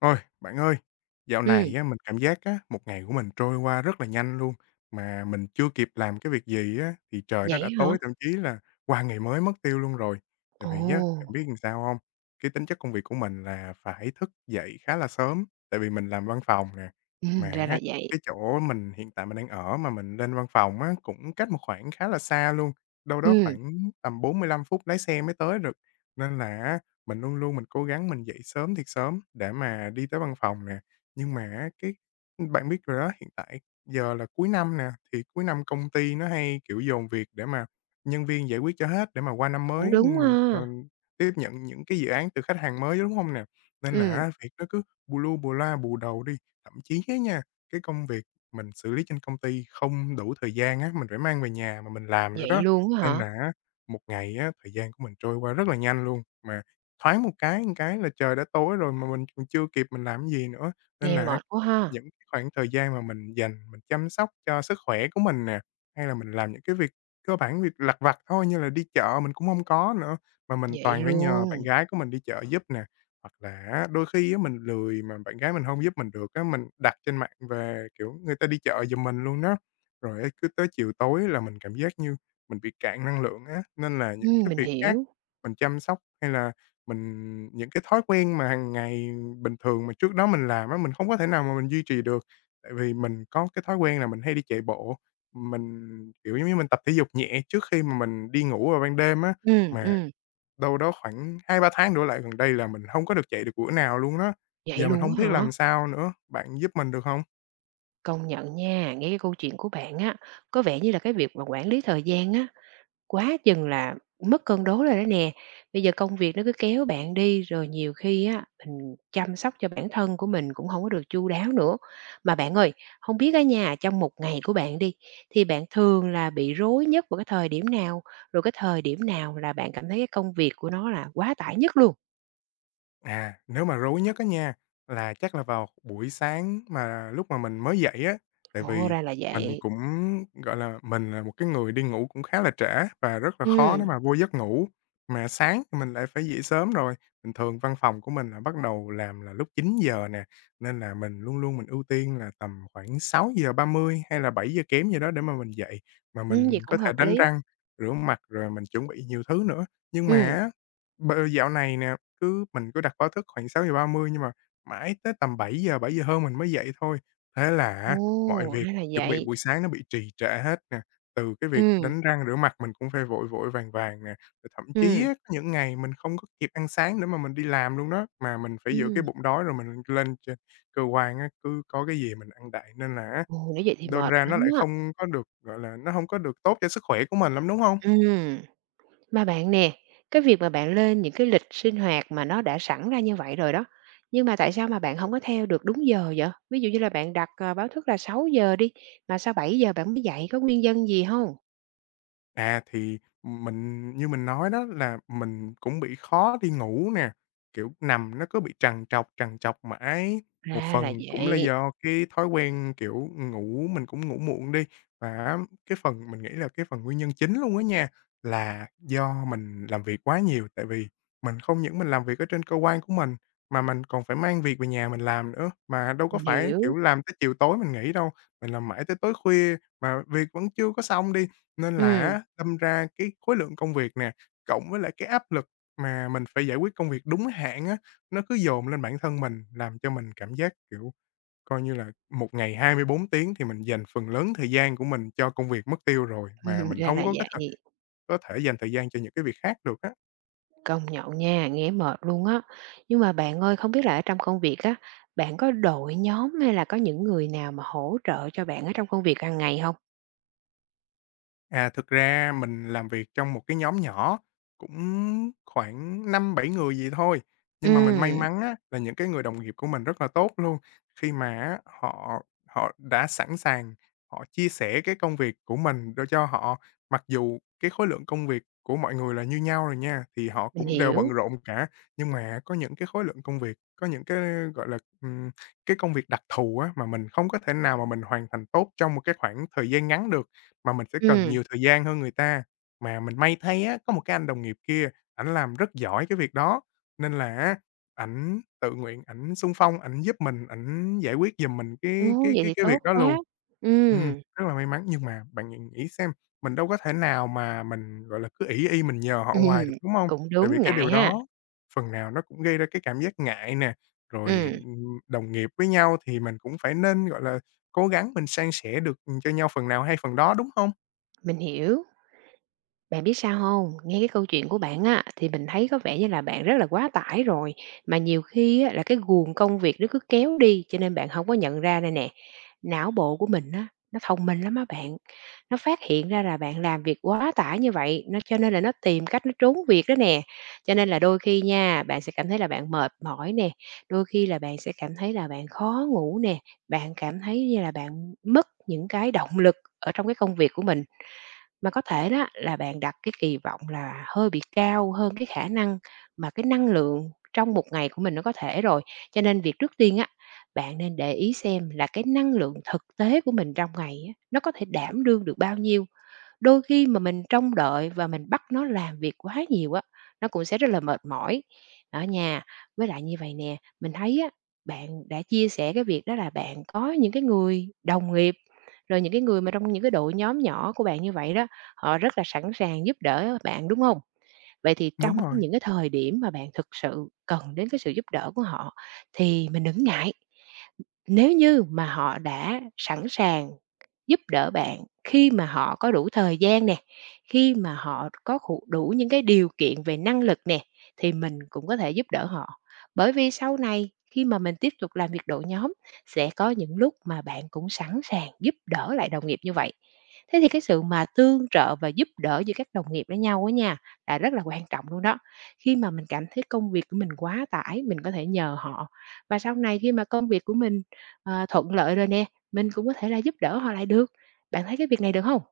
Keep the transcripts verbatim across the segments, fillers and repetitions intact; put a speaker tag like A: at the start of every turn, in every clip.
A: Ôi, bạn ơi, dạo
B: Ừm,
A: này á, mình cảm giác á, một ngày của mình trôi qua rất là nhanh luôn, mà mình chưa kịp làm cái việc gì á, thì trời nó
B: vậy
A: đã
B: hả?
A: tối, thậm chí là qua ngày mới mất tiêu luôn rồi. Tại vì á, bạn
B: Ồ,
A: biết làm sao không? Cái tính chất công việc của mình là phải thức dậy khá là sớm, tại vì mình làm văn phòng nè, mà
B: ừm, ra là
A: á,
B: vậy.
A: cái chỗ mình hiện tại mình đang ở mà mình lên văn phòng á, cũng cách một khoảng khá là xa luôn, đâu đó
B: Ừm,
A: khoảng tầm bốn mươi lăm phút lái xe mới tới được. Nên là á, mình luôn luôn mình cố gắng mình dậy sớm thiệt sớm để mà đi tới văn phòng nè, nhưng mà á cái bạn biết rồi đó, hiện tại giờ là cuối năm nè, thì cuối năm công ty nó hay, kiểu, dồn việc để mà nhân viên giải quyết cho hết để mà qua năm
B: cũng
A: mới
B: đúng
A: mình
B: ha.
A: còn tiếp nhận những cái dự án từ khách hàng mới, đúng không nè? Nên là
B: Ừm,
A: á việc nó cứ bù lu bù loa bù đầu đi, thậm chí á nha, cái công việc mình xử lý trên công ty không đủ thời gian á, mình phải mang về nhà mà mình làm nữa
B: vậy
A: đó.
B: luôn á
A: Nên
B: hả?
A: là á, một ngày á, thời gian của mình trôi qua rất là nhanh luôn, mà thoáng một cái một cái là trời đã tối rồi mà mình còn chưa kịp mình làm cái gì nữa, nên là
B: Nghe
A: á
B: mệt quá ha.
A: những cái khoảng thời gian mà mình dành mình chăm sóc cho sức khỏe của mình nè, hay là mình làm những cái việc cơ bản, việc lặt vặt thôi như là đi chợ mình cũng không có nữa, mà mình
B: Vậy
A: toàn phải nhờ bạn
B: luôn,
A: gái của mình đi chợ giúp nè. Hoặc là á, đôi khi á mình lười mà bạn gái mình không giúp mình được á, mình đặt trên mạng về, kiểu, người ta đi chợ giùm mình luôn đó. Rồi á cứ tới chiều tối là mình cảm giác như mình bị cạn năng lượng á, nên là những
B: ừm,
A: cái
B: mình
A: việc khác
B: hiểu.
A: mình chăm sóc hay là mình những cái thói quen mà hàng ngày bình thường mà trước đó mình làm á, mình không có thể nào mà mình duy trì được, tại vì mình có cái thói quen là mình hay đi chạy bộ, mình, kiểu, giống như mình tập thể dục nhẹ trước khi mà mình đi ngủ vào ban đêm á,
B: Ừm,
A: mà
B: ừm,
A: đâu đó khoảng hai ba tháng đổ lại gần đây là mình không có được chạy được bữa nào luôn đó,
B: vậy
A: giờ mình
B: luôn
A: không
B: á
A: biết
B: hả?
A: làm sao nữa, bạn giúp mình được không?
B: Công nhận nha, nghe cái câu chuyện của bạn á, có vẻ như là cái việc mà quản lý thời gian á, quá chừng là mất cân đối rồi đó nè. Bây giờ công việc nó cứ kéo bạn đi, rồi nhiều khi á, mình chăm sóc cho bản thân của mình cũng không có được chu đáo nữa. Mà bạn ơi, không biết á nhà trong một ngày của bạn đi, thì bạn thường là bị rối nhất vào cái thời điểm nào? Rồi cái thời điểm nào là bạn cảm thấy cái công việc của nó là quá tải nhất luôn?
A: À, nếu mà rối nhất á nha, là chắc là vào buổi sáng mà lúc mà mình mới dậy á, tại
B: Ồ,
A: vì
B: ra là
A: mình
B: vậy.
A: cũng, gọi là, mình là một cái người đi ngủ cũng khá là trễ và rất là khó
B: Ừ,
A: để mà vô giấc ngủ. Mà sáng thì mình lại phải dậy sớm rồi, bình thường văn phòng của mình là bắt đầu làm là lúc chín giờ nè, nên là mình luôn luôn mình ưu tiên là tầm khoảng sáu giờ ba mươi hay là bảy giờ kém gì đó để mà mình dậy, mà
B: ừm, vậy
A: mình
B: cũng
A: có thể
B: hợp
A: đánh
B: lý.
A: răng, rửa mặt rồi mình chuẩn bị nhiều thứ nữa. Nhưng mà
B: Ừ,
A: á, b dạo này nè cứ mình cứ đặt báo thức khoảng sáu giờ ba mươi nhưng mà mãi tới tầm bảy giờ bảy giờ hơn mình mới dậy thôi. Thế là
B: ồ,
A: á, mọi việc
B: ra là
A: chuẩn bị
B: vậy.
A: buổi sáng nó bị trì trệ hết nè, từ cái việc
B: Ừ,
A: đánh răng rửa mặt mình cũng phải vội vội vàng vàng nè, rồi thậm chí
B: ừ,
A: á, có những ngày mình không có kịp ăn sáng để mà mình đi làm luôn đó, mà mình phải giữ
B: ừ,
A: cái bụng đói rồi mình lên trên cơ quan á, cứ có cái gì mình ăn đại nên là á,
B: ồ, nếu vậy thì
A: đâm
B: mệt
A: ra nó
B: lắm
A: lại
B: á.
A: không có được, gọi là, nó không có được tốt cho sức khỏe của mình lắm, đúng không?
B: Ừ. Mà bạn nè, cái việc mà bạn lên những cái lịch sinh hoạt mà nó đã sẵn ra như vậy rồi đó, nhưng mà tại sao mà bạn không có theo được đúng giờ vậy? Ví dụ như là bạn đặt, ờ, báo thức là sáu giờ đi, mà sao bảy giờ bạn mới dậy, có nguyên nhân gì không?
A: À, thì mình như mình nói đó là mình cũng bị khó đi ngủ nè, kiểu, nằm nó cứ bị trằn trọc, trằn trọc mãi. Một
B: Ra là
A: phần cũng là
B: vậy,
A: do cái thói quen, kiểu, ngủ mình cũng ngủ muộn đi, và cái phần mình nghĩ là cái phần nguyên nhân chính luôn á nha, là do mình làm việc quá nhiều. Tại vì mình không những mình làm việc ở trên cơ quan của mình, mà mình còn phải mang việc về nhà mình làm nữa, mà đâu có
B: mình
A: phải,
B: hiểu.
A: kiểu, làm tới chiều tối mình nghỉ đâu. Mình làm mãi tới tối khuya mà việc vẫn chưa có xong đi, nên là
B: Ừm,
A: á, đâm ra cái khối lượng công việc nè, cộng với lại cái áp lực mà mình phải giải quyết công việc đúng hạn á, nó cứ dồn lên bản thân mình, làm cho mình cảm giác, kiểu, coi như là một ngày hai mươi bốn tiếng thì mình dành phần lớn thời gian của mình cho công việc mất tiêu rồi,
B: ừm,
A: mà mình
B: ra
A: không
B: là
A: có cái
B: vậy,
A: th có thể dành thời gian cho những cái việc khác được á.
B: công nhận nha, nghe mệt luôn á. Nhưng mà bạn ơi, không biết là ở trong công việc á, bạn có đội nhóm hay là có những người nào mà hỗ trợ cho bạn ở trong công việc hàng ngày không?
A: À, thực ra mình làm việc trong một cái nhóm nhỏ, cũng khoảng năm bảy người gì thôi, nhưng mà mình may
B: Ừm,
A: mắn á là những cái người đồng nghiệp của mình rất là tốt luôn, khi mà á họ họ đã sẵn sàng họ chia sẻ cái công việc của mình để cho họ. Mặc dù cái khối lượng công việc của mọi người là như nhau rồi nha, thì họ
B: mình
A: cũng đều bận
B: hiểu.
A: rộn cả, nhưng mà có những cái khối lượng công việc, có những cái, gọi là, ừm, cái công việc đặc thù á mà mình không có thể nào mà mình hoàn thành tốt trong một cái khoảng thời gian ngắn được mà mình sẽ cần
B: Ừm.
A: nhiều thời gian hơn người ta. Mà mình may thay á, có một cái anh đồng nghiệp kia, ảnh làm rất giỏi cái việc đó, nên là á, ảnh tự nguyện ảnh xung phong, ảnh giúp mình, ảnh giải quyết giùm mình
B: Ô,
A: cái cái
B: vậy
A: cái
B: thì
A: cái
B: tốt
A: việc đó
B: quá.
A: luôn. Ừm,
B: Ừm,
A: rất là may mắn, nhưng mà bạn nghĩ nghĩ xem, mình đâu có thể nào mà mình, gọi là, cứ ỷ y mình nhờ họ
B: ừm,
A: hoài được, đúng hông?
B: cũng
A: Tại vì
B: đúng,
A: cái
B: ngại
A: điều
B: ha.
A: đó phần nào nó cũng gây ra cái cảm giác ngại nè, rồi,
B: Ừm,
A: ừm, đồng nghiệp với nhau thì mình cũng phải nên, gọi là cố gắng mình san sẻ được, ừ, cho nhau phần nào hay phần đó, đúng không?
B: mình hiểu. Bạn biết sao không? Nghe cái câu chuyện của bạn á, thì mình thấy có vẻ như là bạn rất là quá tải rồi, mà nhiều khi á là cái guồng công việc nó cứ kéo đi, cho nên bạn không có nhận ra đây nè, não bộ của mình á, nó thông minh lắm á bạn. Nó phát hiện ra là bạn làm việc quá tải như vậy, nó cho nên là nó tìm cách nó trốn việc đó nè. Cho nên là đôi khi nha, bạn sẽ cảm thấy là bạn mệt mỏi nè, đôi khi là bạn sẽ cảm thấy là bạn khó ngủ nè, bạn cảm thấy như là bạn mất những cái động lực ở trong cái công việc của mình. Mà có thể đó là bạn đặt cái kỳ vọng là hơi bị cao hơn cái khả năng mà cái năng lượng trong một ngày của mình nó có thể rồi. Cho nên việc trước tiên á, bạn nên để ý xem là cái năng lượng thực tế của mình trong ngày á, nó có thể đảm đương được bao nhiêu. Đôi khi mà mình trông đợi và mình bắt nó làm việc quá nhiều á, nó cũng sẽ rất là mệt mỏi ở nhà. Với lại như vậy nè, mình thấy á, bạn đã chia sẻ cái việc đó là bạn có những cái người đồng nghiệp, rồi những cái người mà trong những cái đội nhóm nhỏ của bạn như vậy đó, họ rất là sẵn sàng giúp đỡ bạn, đúng không? Vậy thì
A: Đúng
B: trong cái
A: rồi.
B: những cái thời điểm mà bạn thực sự cần đến cái sự giúp đỡ của họ thì mình đừng ngại. Nếu như mà họ đã sẵn sàng giúp đỡ bạn khi mà họ có đủ thời gian nè, khi mà họ có khủ đủ những cái điều kiện về năng lực nè, thì mình cũng có thể giúp đỡ họ. Bởi vì sau này khi mà mình tiếp tục làm việc đội nhóm, sẽ có những lúc mà bạn cũng sẵn sàng giúp đỡ lại đồng nghiệp như vậy. Thế thì cái sự mà tương trợ và giúp đỡ giữa các đồng nghiệp với nhau á nha, là rất là quan trọng luôn đó. Khi mà mình cảm thấy công việc của mình quá tải, mình có thể nhờ họ. Và sau này khi mà công việc của mình, ờ, thuận lợi rồi nè, mình cũng có thể là giúp đỡ họ lại được. Bạn thấy cái việc này được không?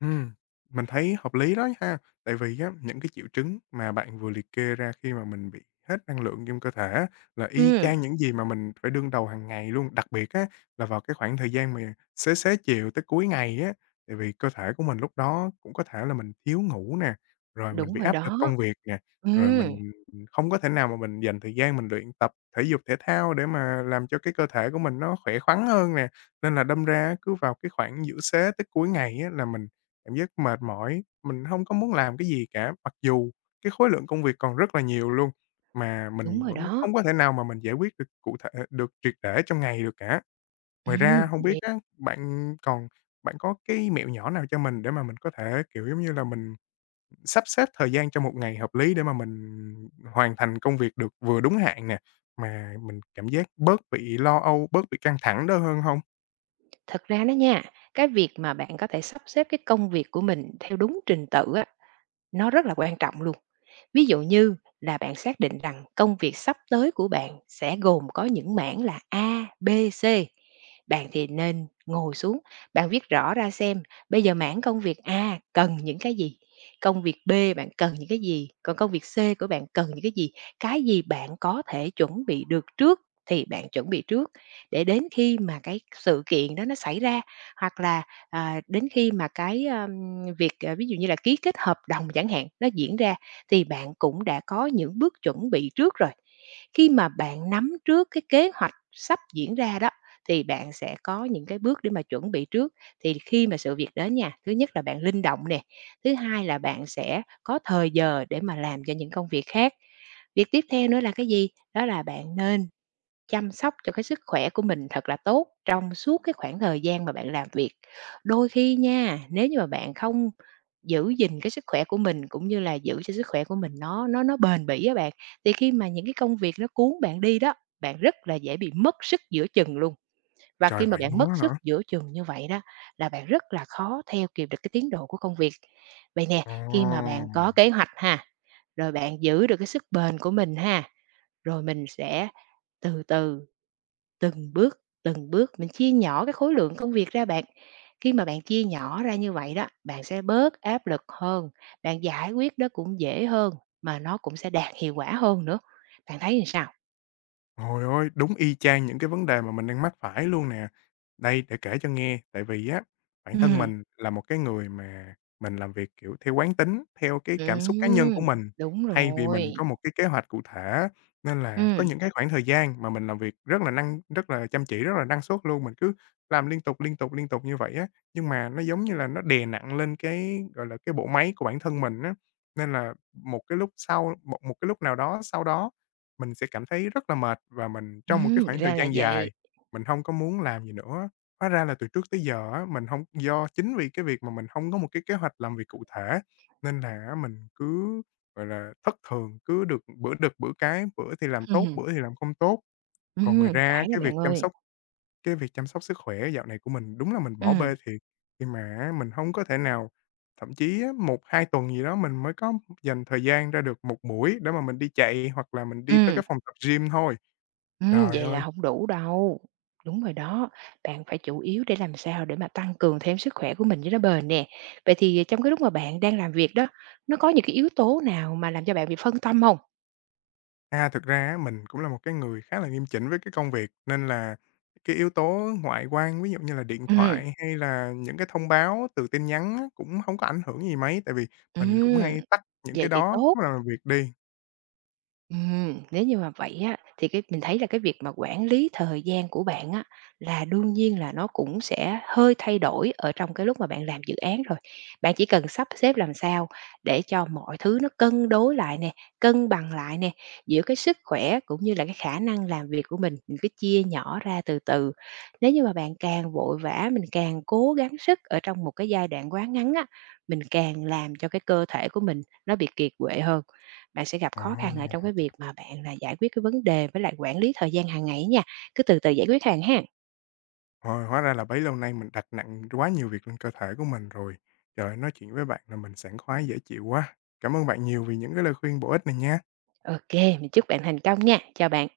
A: Ừm, mình thấy hợp lý đó ha. Tại vì á, những cái triệu chứng mà bạn vừa liệt kê ra khi mà mình bị hết năng lượng trong cơ thể á, là y
B: Ừm.
A: chang những gì mà mình phải đương đầu hàng ngày luôn. Đặc biệt á, là vào cái khoảng thời gian mà xế xế chiều tới cuối ngày á, tại vì cơ thể của mình lúc đó cũng có thể là mình thiếu ngủ nè, rồi mình
B: Đúng
A: bị
B: rồi
A: áp lực
B: đó.
A: công việc nè, rồi
B: Ừm.
A: mình không có thể nào mà mình dành thời gian mình luyện tập thể dục thể thao để mà làm cho cái cơ thể của mình nó khỏe khoắn hơn nè. Nên là đâm ra cứ vào cái khoảng giữa xế tới cuối ngày á, là mình cảm giác mệt mỏi, mình không có muốn làm cái gì cả. Mặc dù cái khối lượng công việc còn rất là nhiều luôn, mà
B: Đúng
A: mình
B: rồi
A: vẫn
B: đó.
A: không có thể nào mà mình giải quyết được cụ thể được triệt để trong ngày được cả. Ngoài ra
B: Ừm,
A: không
B: nè,
A: biết á, bạn còn bạn có cái mẹo nhỏ nào cho mình để mà mình có thể, kiểu, giống như là, mình sắp xếp thời gian cho một ngày hợp lý để mà mình hoàn thành công việc được vừa đúng hạn nè, mà mình cảm giác bớt bị lo âu, bớt bị căng thẳng đó hơn không?
B: thật ra đó nha, cái việc mà bạn có thể sắp xếp cái công việc của mình theo đúng trình tự á, nó rất là quan trọng luôn. Ví dụ như là bạn xác định rằng công việc sắp tới của bạn sẽ gồm có những mảng là A, B, C. Bạn thì nên ngồi xuống, bạn viết rõ ra xem bây giờ mảng công việc A cần những cái gì, công việc B bạn cần những cái gì, còn công việc C của bạn cần những cái gì, cái gì bạn có thể chuẩn bị được trước thì bạn chuẩn bị trước để đến khi mà cái sự kiện đó nó xảy ra hoặc là à, đến khi mà cái, ờm, việc, à, ví dụ như là ký kết hợp đồng chẳng hạn, nó diễn ra thì bạn cũng đã có những bước chuẩn bị trước rồi. Khi mà bạn nắm trước cái kế hoạch sắp diễn ra đó, thì bạn sẽ có những cái bước để mà chuẩn bị trước. Thì khi mà sự việc đến nha, thứ nhất là bạn linh động nè, thứ hai là bạn sẽ có thời giờ để mà làm cho những công việc khác. Việc tiếp theo nữa là cái gì? Đó là bạn nên chăm sóc cho cái sức khỏe của mình thật là tốt trong suốt cái khoảng thời gian mà bạn làm việc. Đôi khi nha, nếu như mà bạn không giữ gìn cái sức khỏe của mình, cũng như là giữ cho sức khỏe của mình nó nó nó bền bỉ á bạn, thì khi mà những cái công việc nó cuốn bạn đi đó, bạn rất là dễ bị mất sức giữa chừng luôn. Và
A: Trời,
B: khi mà
A: vậy
B: bạn
A: luôn
B: mất
A: á
B: sức
A: hả?
B: giữa chừng như vậy đó, là bạn rất là khó theo kịp được cái tiến độ của công việc. Vậy nè,
A: Ồ!
B: khi mà bạn có kế hoạch ha, rồi bạn giữ được cái sức bền của mình ha, rồi mình sẽ từ từ từng bước, từng bước mình chia nhỏ cái khối lượng công việc ra bạn. Khi mà bạn chia nhỏ ra như vậy đó, bạn sẽ bớt áp lực hơn, bạn giải quyết đó cũng dễ hơn, mà nó cũng sẽ đạt hiệu quả hơn nữa. Bạn thấy làm sao?
A: Ôi ôi, đúng y chang những cái vấn đề mà mình đang mắc phải luôn nè. Đây, để kể cho nghe, tại vì á, bản thân
B: Ừm.
A: mình là một cái người mà mình làm việc, kiểu, theo quán tính, theo cái cảm xúc cá nhân của
B: Ừm,
A: mình,
B: đúng
A: thay vì
B: rồi.
A: mình có một cái kế hoạch cụ thể. Nên là có
B: Ừm,
A: những cái khoảng thời gian mà mình làm việc rất là năng rất là chăm chỉ, rất là năng suất luôn, mình cứ làm liên tục, liên tục, liên tục như vậy á, nhưng mà nó giống như là nó đè nặng lên cái, gọi là, cái bộ máy của bản thân mình á. Nên là một cái lúc sau một một cái lúc nào đó sau đó mình sẽ cảm thấy rất là mệt và mình trong một
B: ừm,
A: cái khoảng thời
B: ra là
A: gian
B: vậy.
A: dài, mình không có muốn làm gì nữa. Hóa ra là từ trước tới giờ á, mình không do chính vì cái việc mà mình không có một cái kế hoạch làm việc cụ thể, nên là á mình cứ, gọi là, thất thường, cứ được bữa được bữa cái, bữa thì làm tốt,
B: Ừm,
A: bữa thì làm không tốt. Còn ngoài
B: ừm,
A: ra
B: phải đó
A: cái việc
B: bạn
A: chăm
B: ơi.
A: sóc cái việc chăm sóc sức khỏe dạo này của mình đúng là mình bỏ
B: Ừm,
A: bê thiệt, khi mà á mình hông có thể nào thậm chí á một hai tuần gì đó mình mới có dành thời gian ra được một buổi để mà mình đi chạy hoặc là mình đi tới
B: ừm.
A: cái phòng tập gym thôi.
B: Ừm,
A: Trời
B: vậy là
A: ơi!
B: không đủ đâu. Đúng rồi đó, bạn phải chủ yếu để làm sao để mà tăng cường thêm sức khỏe của mình cho nó bền nè. Vậy thì ờ, trong cái lúc mà bạn đang làm việc đó, nó có những cái yếu tố nào mà làm cho bạn bị phân tâm không?
A: À, thực ra á mình cũng là một cái người khá là nghiêm chỉnh với cái công việc, nên là cái yếu tố ngoại quan, ví dụ như là điện
B: Ừm,
A: thoại hay là những cái thông báo từ tin nhắn á, cũng hông có ảnh hưởng gì mấy, tại vì mình cũng
B: ừm,
A: hay tắt những
B: vậy
A: cái
B: thì
A: đó
B: tốt.
A: lúc nào làm việc đi.
B: Ừm, nếu như mà vậy á, thì cái mình thấy là cái việc mà quản lý thời gian của bạn á, là đương nhiên là nó cũng sẽ hơi thay đổi ở trong cái lúc mà bạn làm dự án rồi. Bạn chỉ cần sắp xếp làm sao để cho mọi thứ nó cân đối lại nè, cân bằng lại nè, giữa cái sức khỏe cũng như là cái khả năng làm việc của mình, mình cứ chia nhỏ ra từ từ. Nếu như mà bạn càng vội vã, mình càng cố gắng sức ở trong một cái giai đoạn quá ngắn á, mình càng làm cho cái cơ thể của mình nó bị kiệt quệ hơn. Bạn sẽ gặp
A: Ờ.
B: khó khăn ở trong cái việc mà bạn là giải quyết cái vấn đề với lại quản lý thời gian hàng ngày nha. Cứ từ từ giải quyết hàng ha.
A: Ờ, hóa ra là bấy lâu nay mình đặt nặng quá nhiều việc lên cơ thể của mình rồi. Trời ơi, nói chuyện với bạn là mình sảng khoái dễ chịu quá. Cảm ơn bạn nhiều vì những cái lời khuyên bổ ích này nha.
B: OK, mình chúc bạn thành công nha. Chào bạn.